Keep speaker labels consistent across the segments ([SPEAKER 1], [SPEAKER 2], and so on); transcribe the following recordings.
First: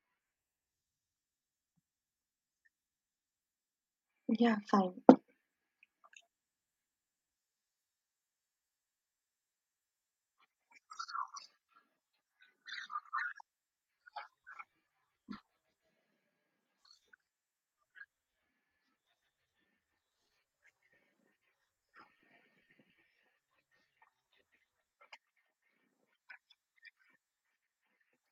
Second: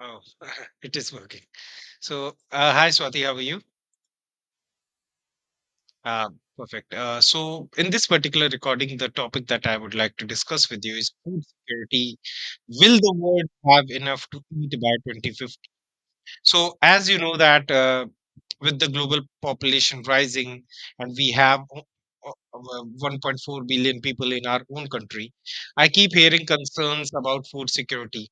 [SPEAKER 1] Oh, it is working. Hi Swati, how are you?
[SPEAKER 2] Yeah, fine.
[SPEAKER 1] Uh, Perfect. In this particular recording, the topic that I would like to discuss with you is food security. Will the world have enough to eat by 2050? So, as you know that with the global population rising, and we have 1.4 billion people in our own country, I keep hearing concerns about food security.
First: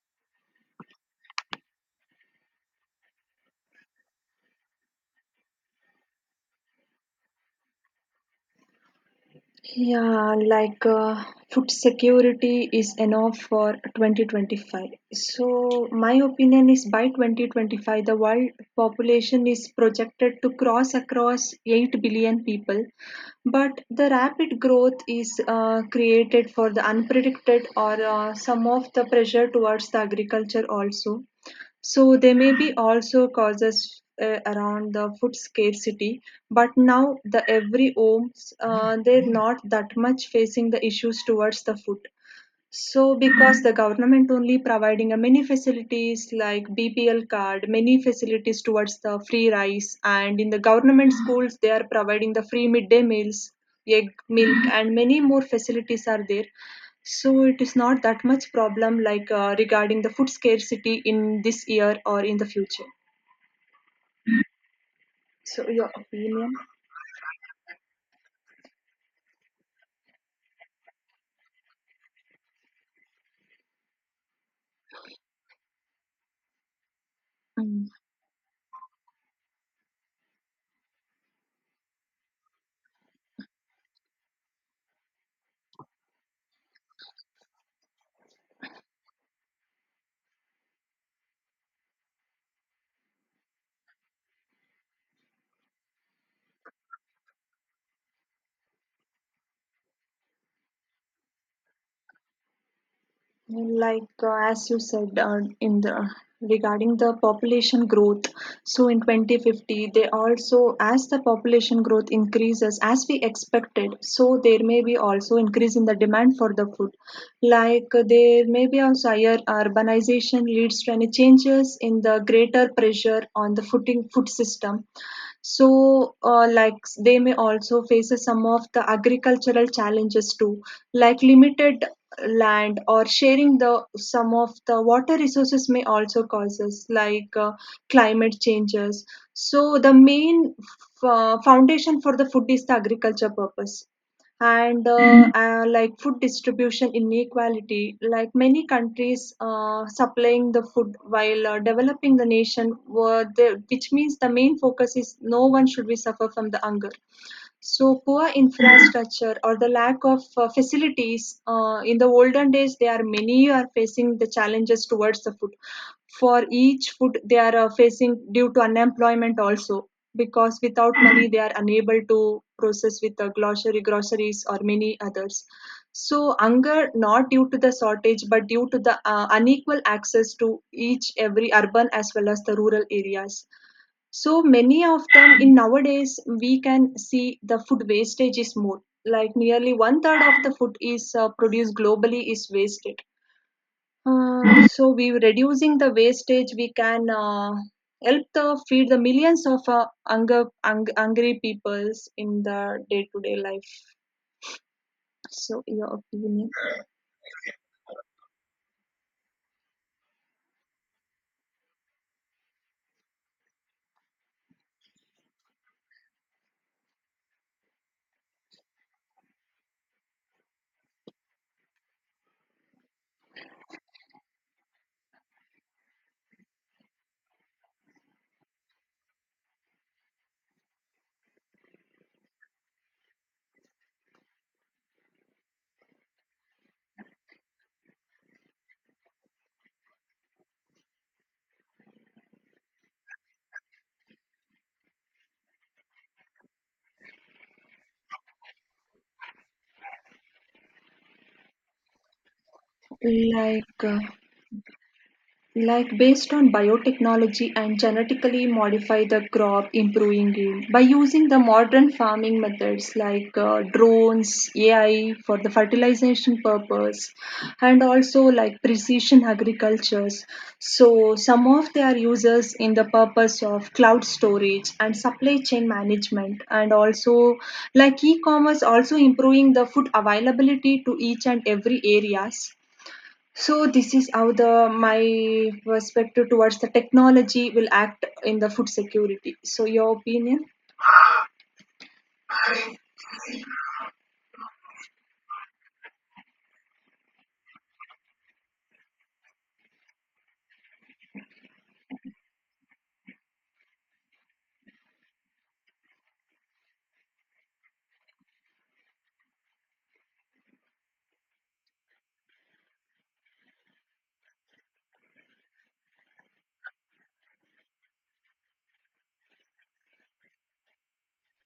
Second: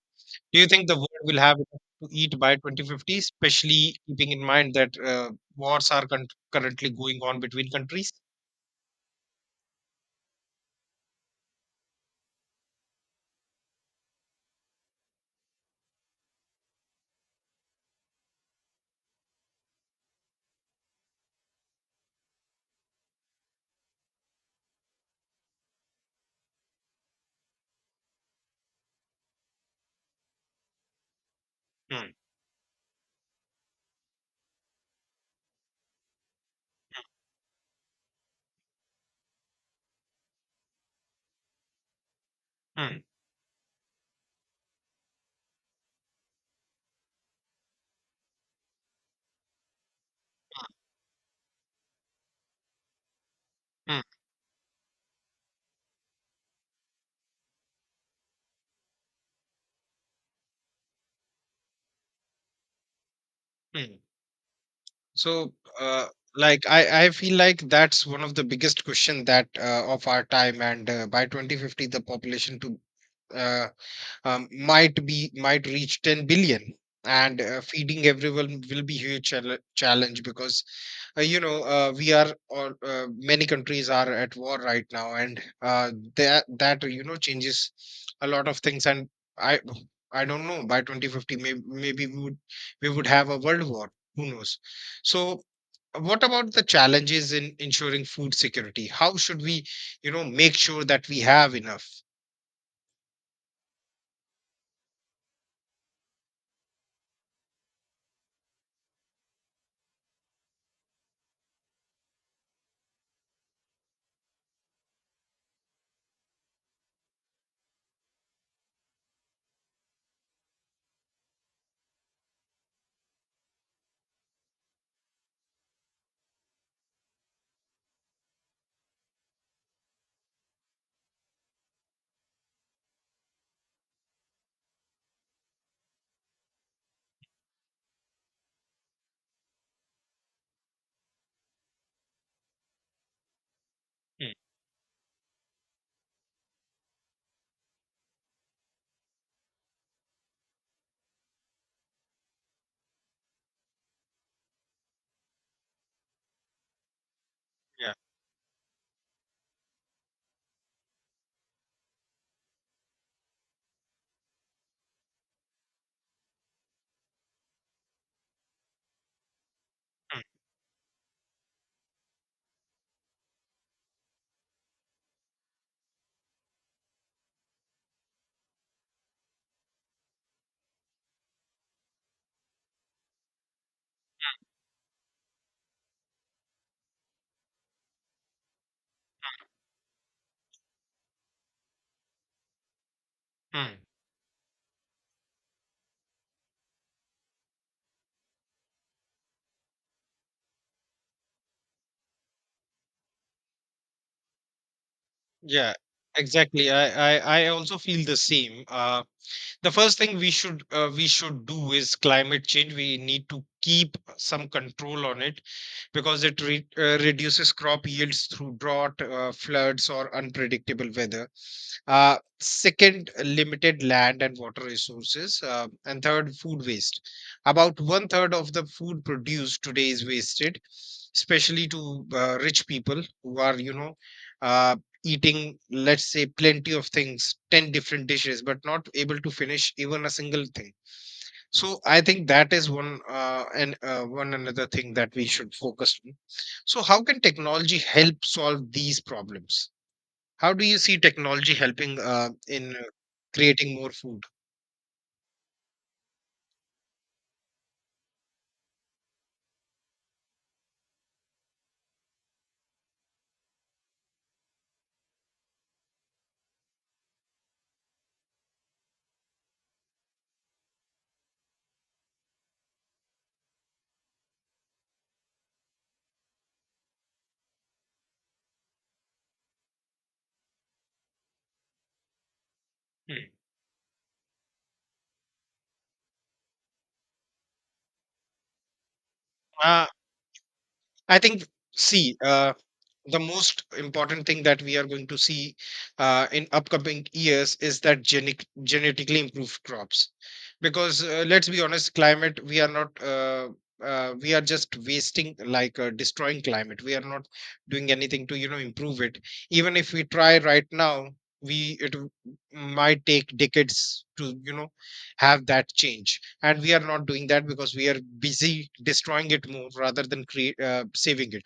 [SPEAKER 1] Do you think the world will have enough to eat by 2050, especially keeping in mind that wars are currently going on between countries?
[SPEAKER 2] Yeah, like food security is enough for 2025. So, my opinion is by 2025, the world population is projected to cross across 8 billion people. But the rapid growth is created for the unpredicted or some of the pressure towards the agriculture also.
[SPEAKER 1] Hmm.
[SPEAKER 2] So there may be also causes around the food scarcity, but now the every homes they're not that much facing the issues towards the food.
[SPEAKER 1] Hmm.
[SPEAKER 2] So, because the government only providing a many facilities like BPL card, many facilities towards the free rice, and in the government schools they are providing the free midday meals,
[SPEAKER 1] Hmm.
[SPEAKER 2] egg, milk, and many more facilities are there. So it is not that much problem like regarding the food scarcity in this year or in the future.
[SPEAKER 1] Hmm. So,
[SPEAKER 2] So your
[SPEAKER 1] uh,
[SPEAKER 2] opinion?
[SPEAKER 1] I feel like that's one of the biggest question that of our time. And by 2050, the population to uh, might reach 10 billion, and feeding everyone will be huge challenge, because we are all many countries are at war right now, and that changes a lot of things. And i I don't know, by 2050 maybe, maybe we would, we would have a world war, who knows. So what about the challenges in ensuring food security? How should we, make sure that we have enough?
[SPEAKER 2] Like as you said in the regarding the population growth, so in 2050 they also as the population growth increases as we expected, so there may be also increase in the demand for the food. Like there may be also higher urbanization leads to any changes in the greater pressure on the footing food system so, like they may also face some of the agricultural challenges too, like limited land or sharing the some of the water resources may also causes like climate changes. So the main foundation for the food is the agriculture purpose
[SPEAKER 1] Mm.
[SPEAKER 2] and like food distribution inequality like many countries supplying the food while developing the nation were the, which means the main focus is no one should be suffer from the hunger
[SPEAKER 1] Yeah.
[SPEAKER 2] so poor infrastructure or the lack of facilities in the olden days, they are many are facing the challenges towards the food. For each food, they are facing due to unemployment also because without money they are unable to process with the grocery groceries or many others so hunger not due to the shortage but due to the unequal access to each every urban as well as the rural areas so many of them in nowadays we can see the food wastage is more. Like nearly one third of the food is produced globally is wasted.
[SPEAKER 1] Mm.
[SPEAKER 2] So we reducing the wastage, we can help the feed the millions of hungry peoples in the day to day life. So
[SPEAKER 1] Yeah,
[SPEAKER 2] your opinion,
[SPEAKER 1] exactly. I also feel the same. The first thing we should do is climate change. We need to keep some control on it, because it reduces crop yields through drought, floods, or unpredictable weather. Second, limited land and water resources. And third, food waste. About one third of the food produced today is wasted, especially to rich people who are, you know, uh, eating, let's say, plenty of things, 10 different dishes, but not able to finish even a single thing. So I think that is one, and one another thing that we should focus on. So how can technology help solve these problems? How do you see technology helping in
[SPEAKER 2] like.
[SPEAKER 1] creating more
[SPEAKER 2] Uh,
[SPEAKER 1] food?
[SPEAKER 2] like based on biotechnology and genetically modify the crop, improving yield by using the modern farming methods like drones, AI for the fertilization purpose, and also like precision agricultures. So some of their uses in the purpose of cloud storage and supply chain management, and also like e-commerce also improving the food availability to each and every areas
[SPEAKER 1] Hmm.
[SPEAKER 2] so this is how the my perspective towards the technology will act in the food security. So
[SPEAKER 1] Uh,
[SPEAKER 2] your opinion?
[SPEAKER 1] I think, see, the most important thing that we are going to see in upcoming years is that genetically improved crops. Because let's be honest, climate, we are not, we are just wasting, like destroying climate. We are not doing anything to, you know, improve it. Even if we try right now, we, it w- might take decades to, you know, have that change. And we are not doing that because we are busy destroying it more rather than saving it.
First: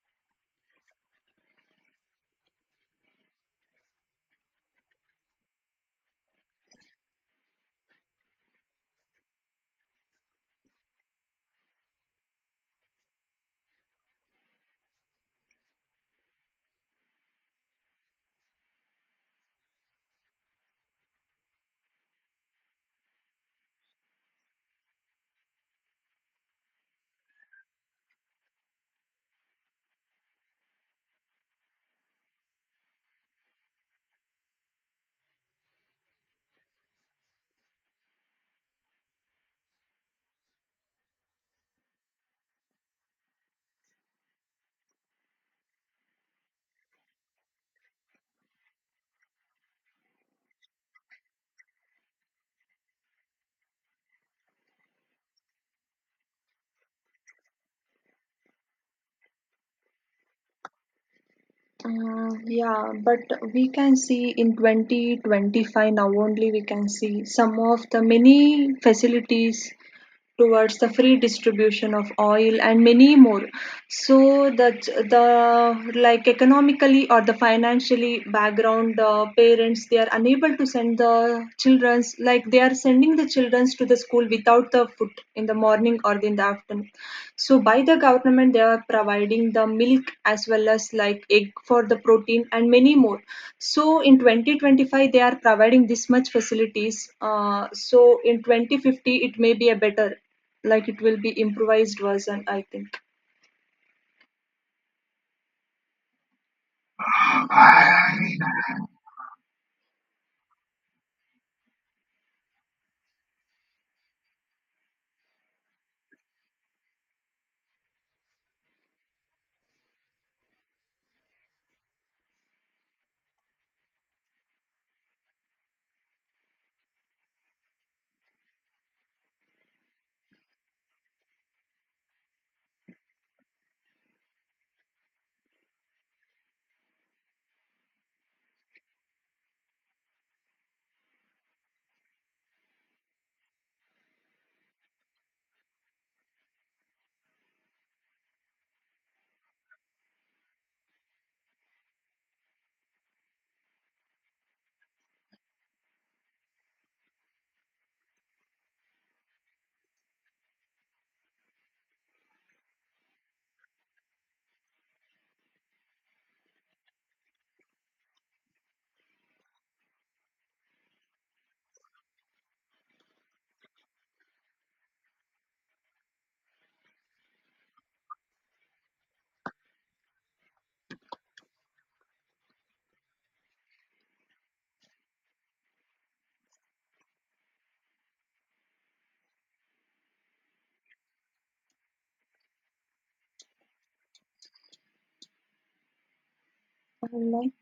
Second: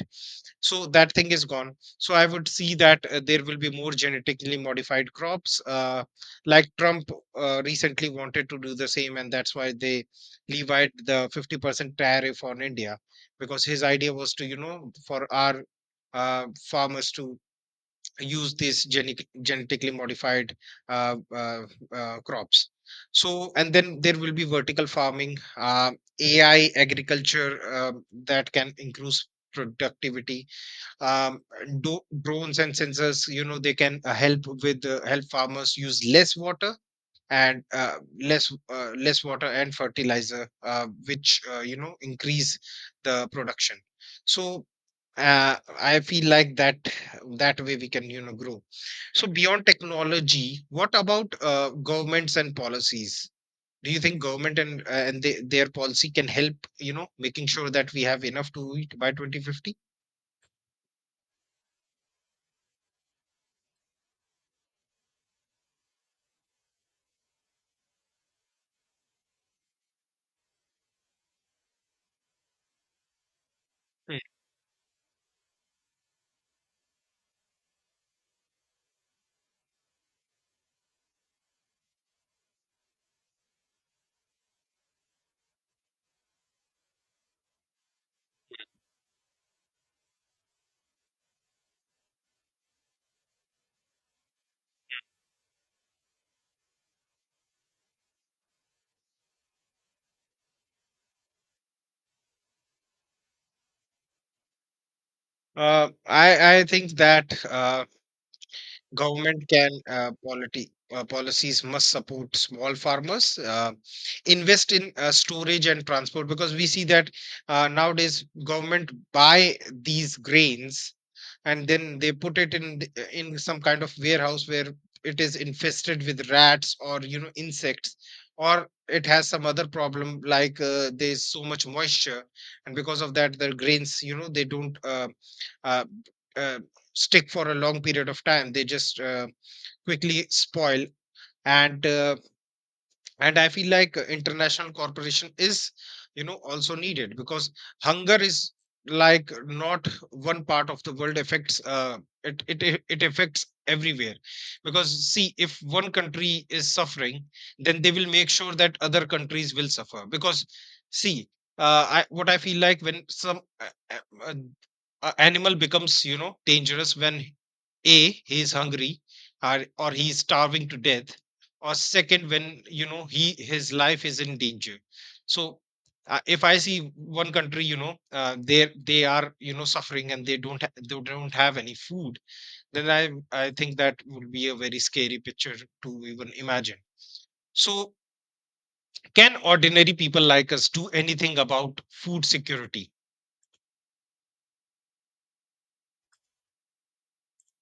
[SPEAKER 1] So that thing is gone. So I would see that there will be more genetically modified crops. Like, Trump recently wanted to do the same, and that's why they levied the 50% tariff on India, because his idea was to, you know, for our uh, farmers to use these genetically modified uh, uh, crops. So, and then there will be vertical farming, AI agriculture, that can increase productivity. um, Drones and sensors, you know, they can help with, help farmers use less water, and less water and fertilizer, which, you know, increase the production. So I feel like that, that way we can, you know, grow. So beyond technology, what about governments and policies? Do you think government and their policy can help, you know, making sure that we have enough to eat by 2050?
[SPEAKER 2] Yeah, but we can see in 2025 now only we can see some of the many facilities towards the free distribution of oil and many more so that the like economically or the financially background parents they are unable to send the children's like they are sending the children's to the school without the food in the morning or in the them. So by the government they are providing the milk as well as like egg for the protein and many more. So in 2025 they are providing this much facilities. So in 2050 it may be a better, like it will be improvised version I think.
[SPEAKER 1] I think that government can, polity policies must support small farmers, invest in storage and transport, because we see that nowadays government buy these grains and then they put it in in some kind of warehouse where it is infested with rats, or you know, insects, or it has some other problem, like there's so much moisture. And because of that the grains, you know, they don't uh, uh, stick for a long period of time, they just quickly spoil. And uh, and i feel like international cooperation is, you know, also needed, because hunger is, like, not one part of the world affects, it affects everywhere. Because, see, if one country is suffering, then they will make sure that other countries will suffer, because, see, what I feel like, when some uh, a animal becomes, you know, dangerous when a, he is hungry, or he is starving to death, or second, when, you know, he, his life is in danger. So if I see one country, you know, they are, you know, suffering, and they don't they don't have any food, then I think that would be a very scary picture to even imagine. So can ordinary people like us do anything about food security?
[SPEAKER 2] Like,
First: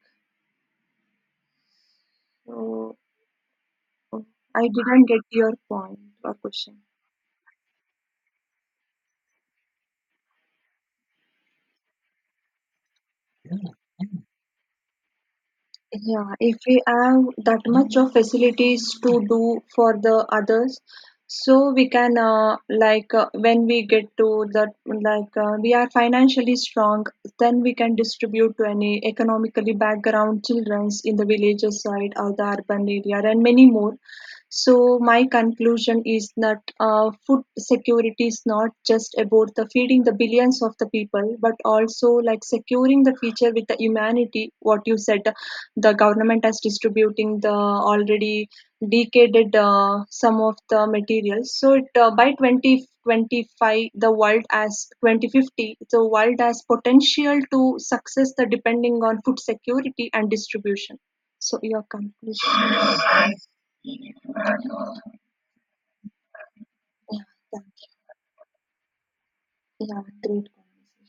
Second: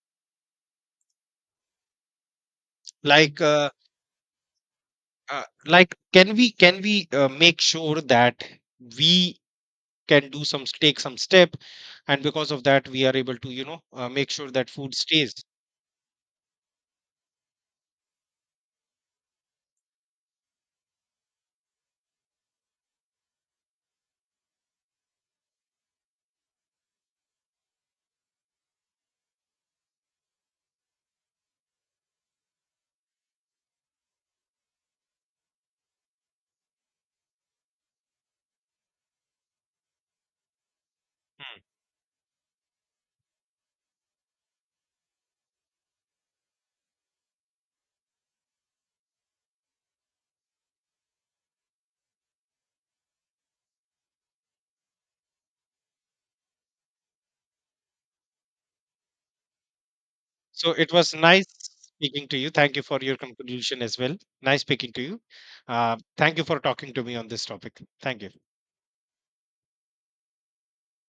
[SPEAKER 2] so
[SPEAKER 1] like uh,
[SPEAKER 2] I didn't get your
[SPEAKER 1] like,
[SPEAKER 2] point or
[SPEAKER 1] can we, can
[SPEAKER 2] question.
[SPEAKER 1] we uh, make sure that we can do some, take some step, and because of that we are able to, you know, make sure that food stays.
[SPEAKER 2] Yeah, if we have that much of facilities to do for the others, so we can when we get to that like we are financially strong, then we can distribute to any economically background childrens in the villages side or the urban area and many more. So my conclusion is that food security is not just about the feeding the billions of the people, but
[SPEAKER 1] Hmm.
[SPEAKER 2] also like securing the future with the humanity. What you said, the government is distributing the already decaded some of the materials. So it by 2025, the world as 2050, the world has potential to success the depending on food security and
[SPEAKER 1] So it
[SPEAKER 2] distribution.
[SPEAKER 1] was nice
[SPEAKER 2] So your
[SPEAKER 1] speaking to you. Thank
[SPEAKER 2] conclusion.
[SPEAKER 1] you for your conclusion as well. Nice speaking to you. Thank you for talking to me
[SPEAKER 2] Yeah,
[SPEAKER 1] on this
[SPEAKER 2] yeah,
[SPEAKER 1] topic. Thank you.
[SPEAKER 2] yeah, great.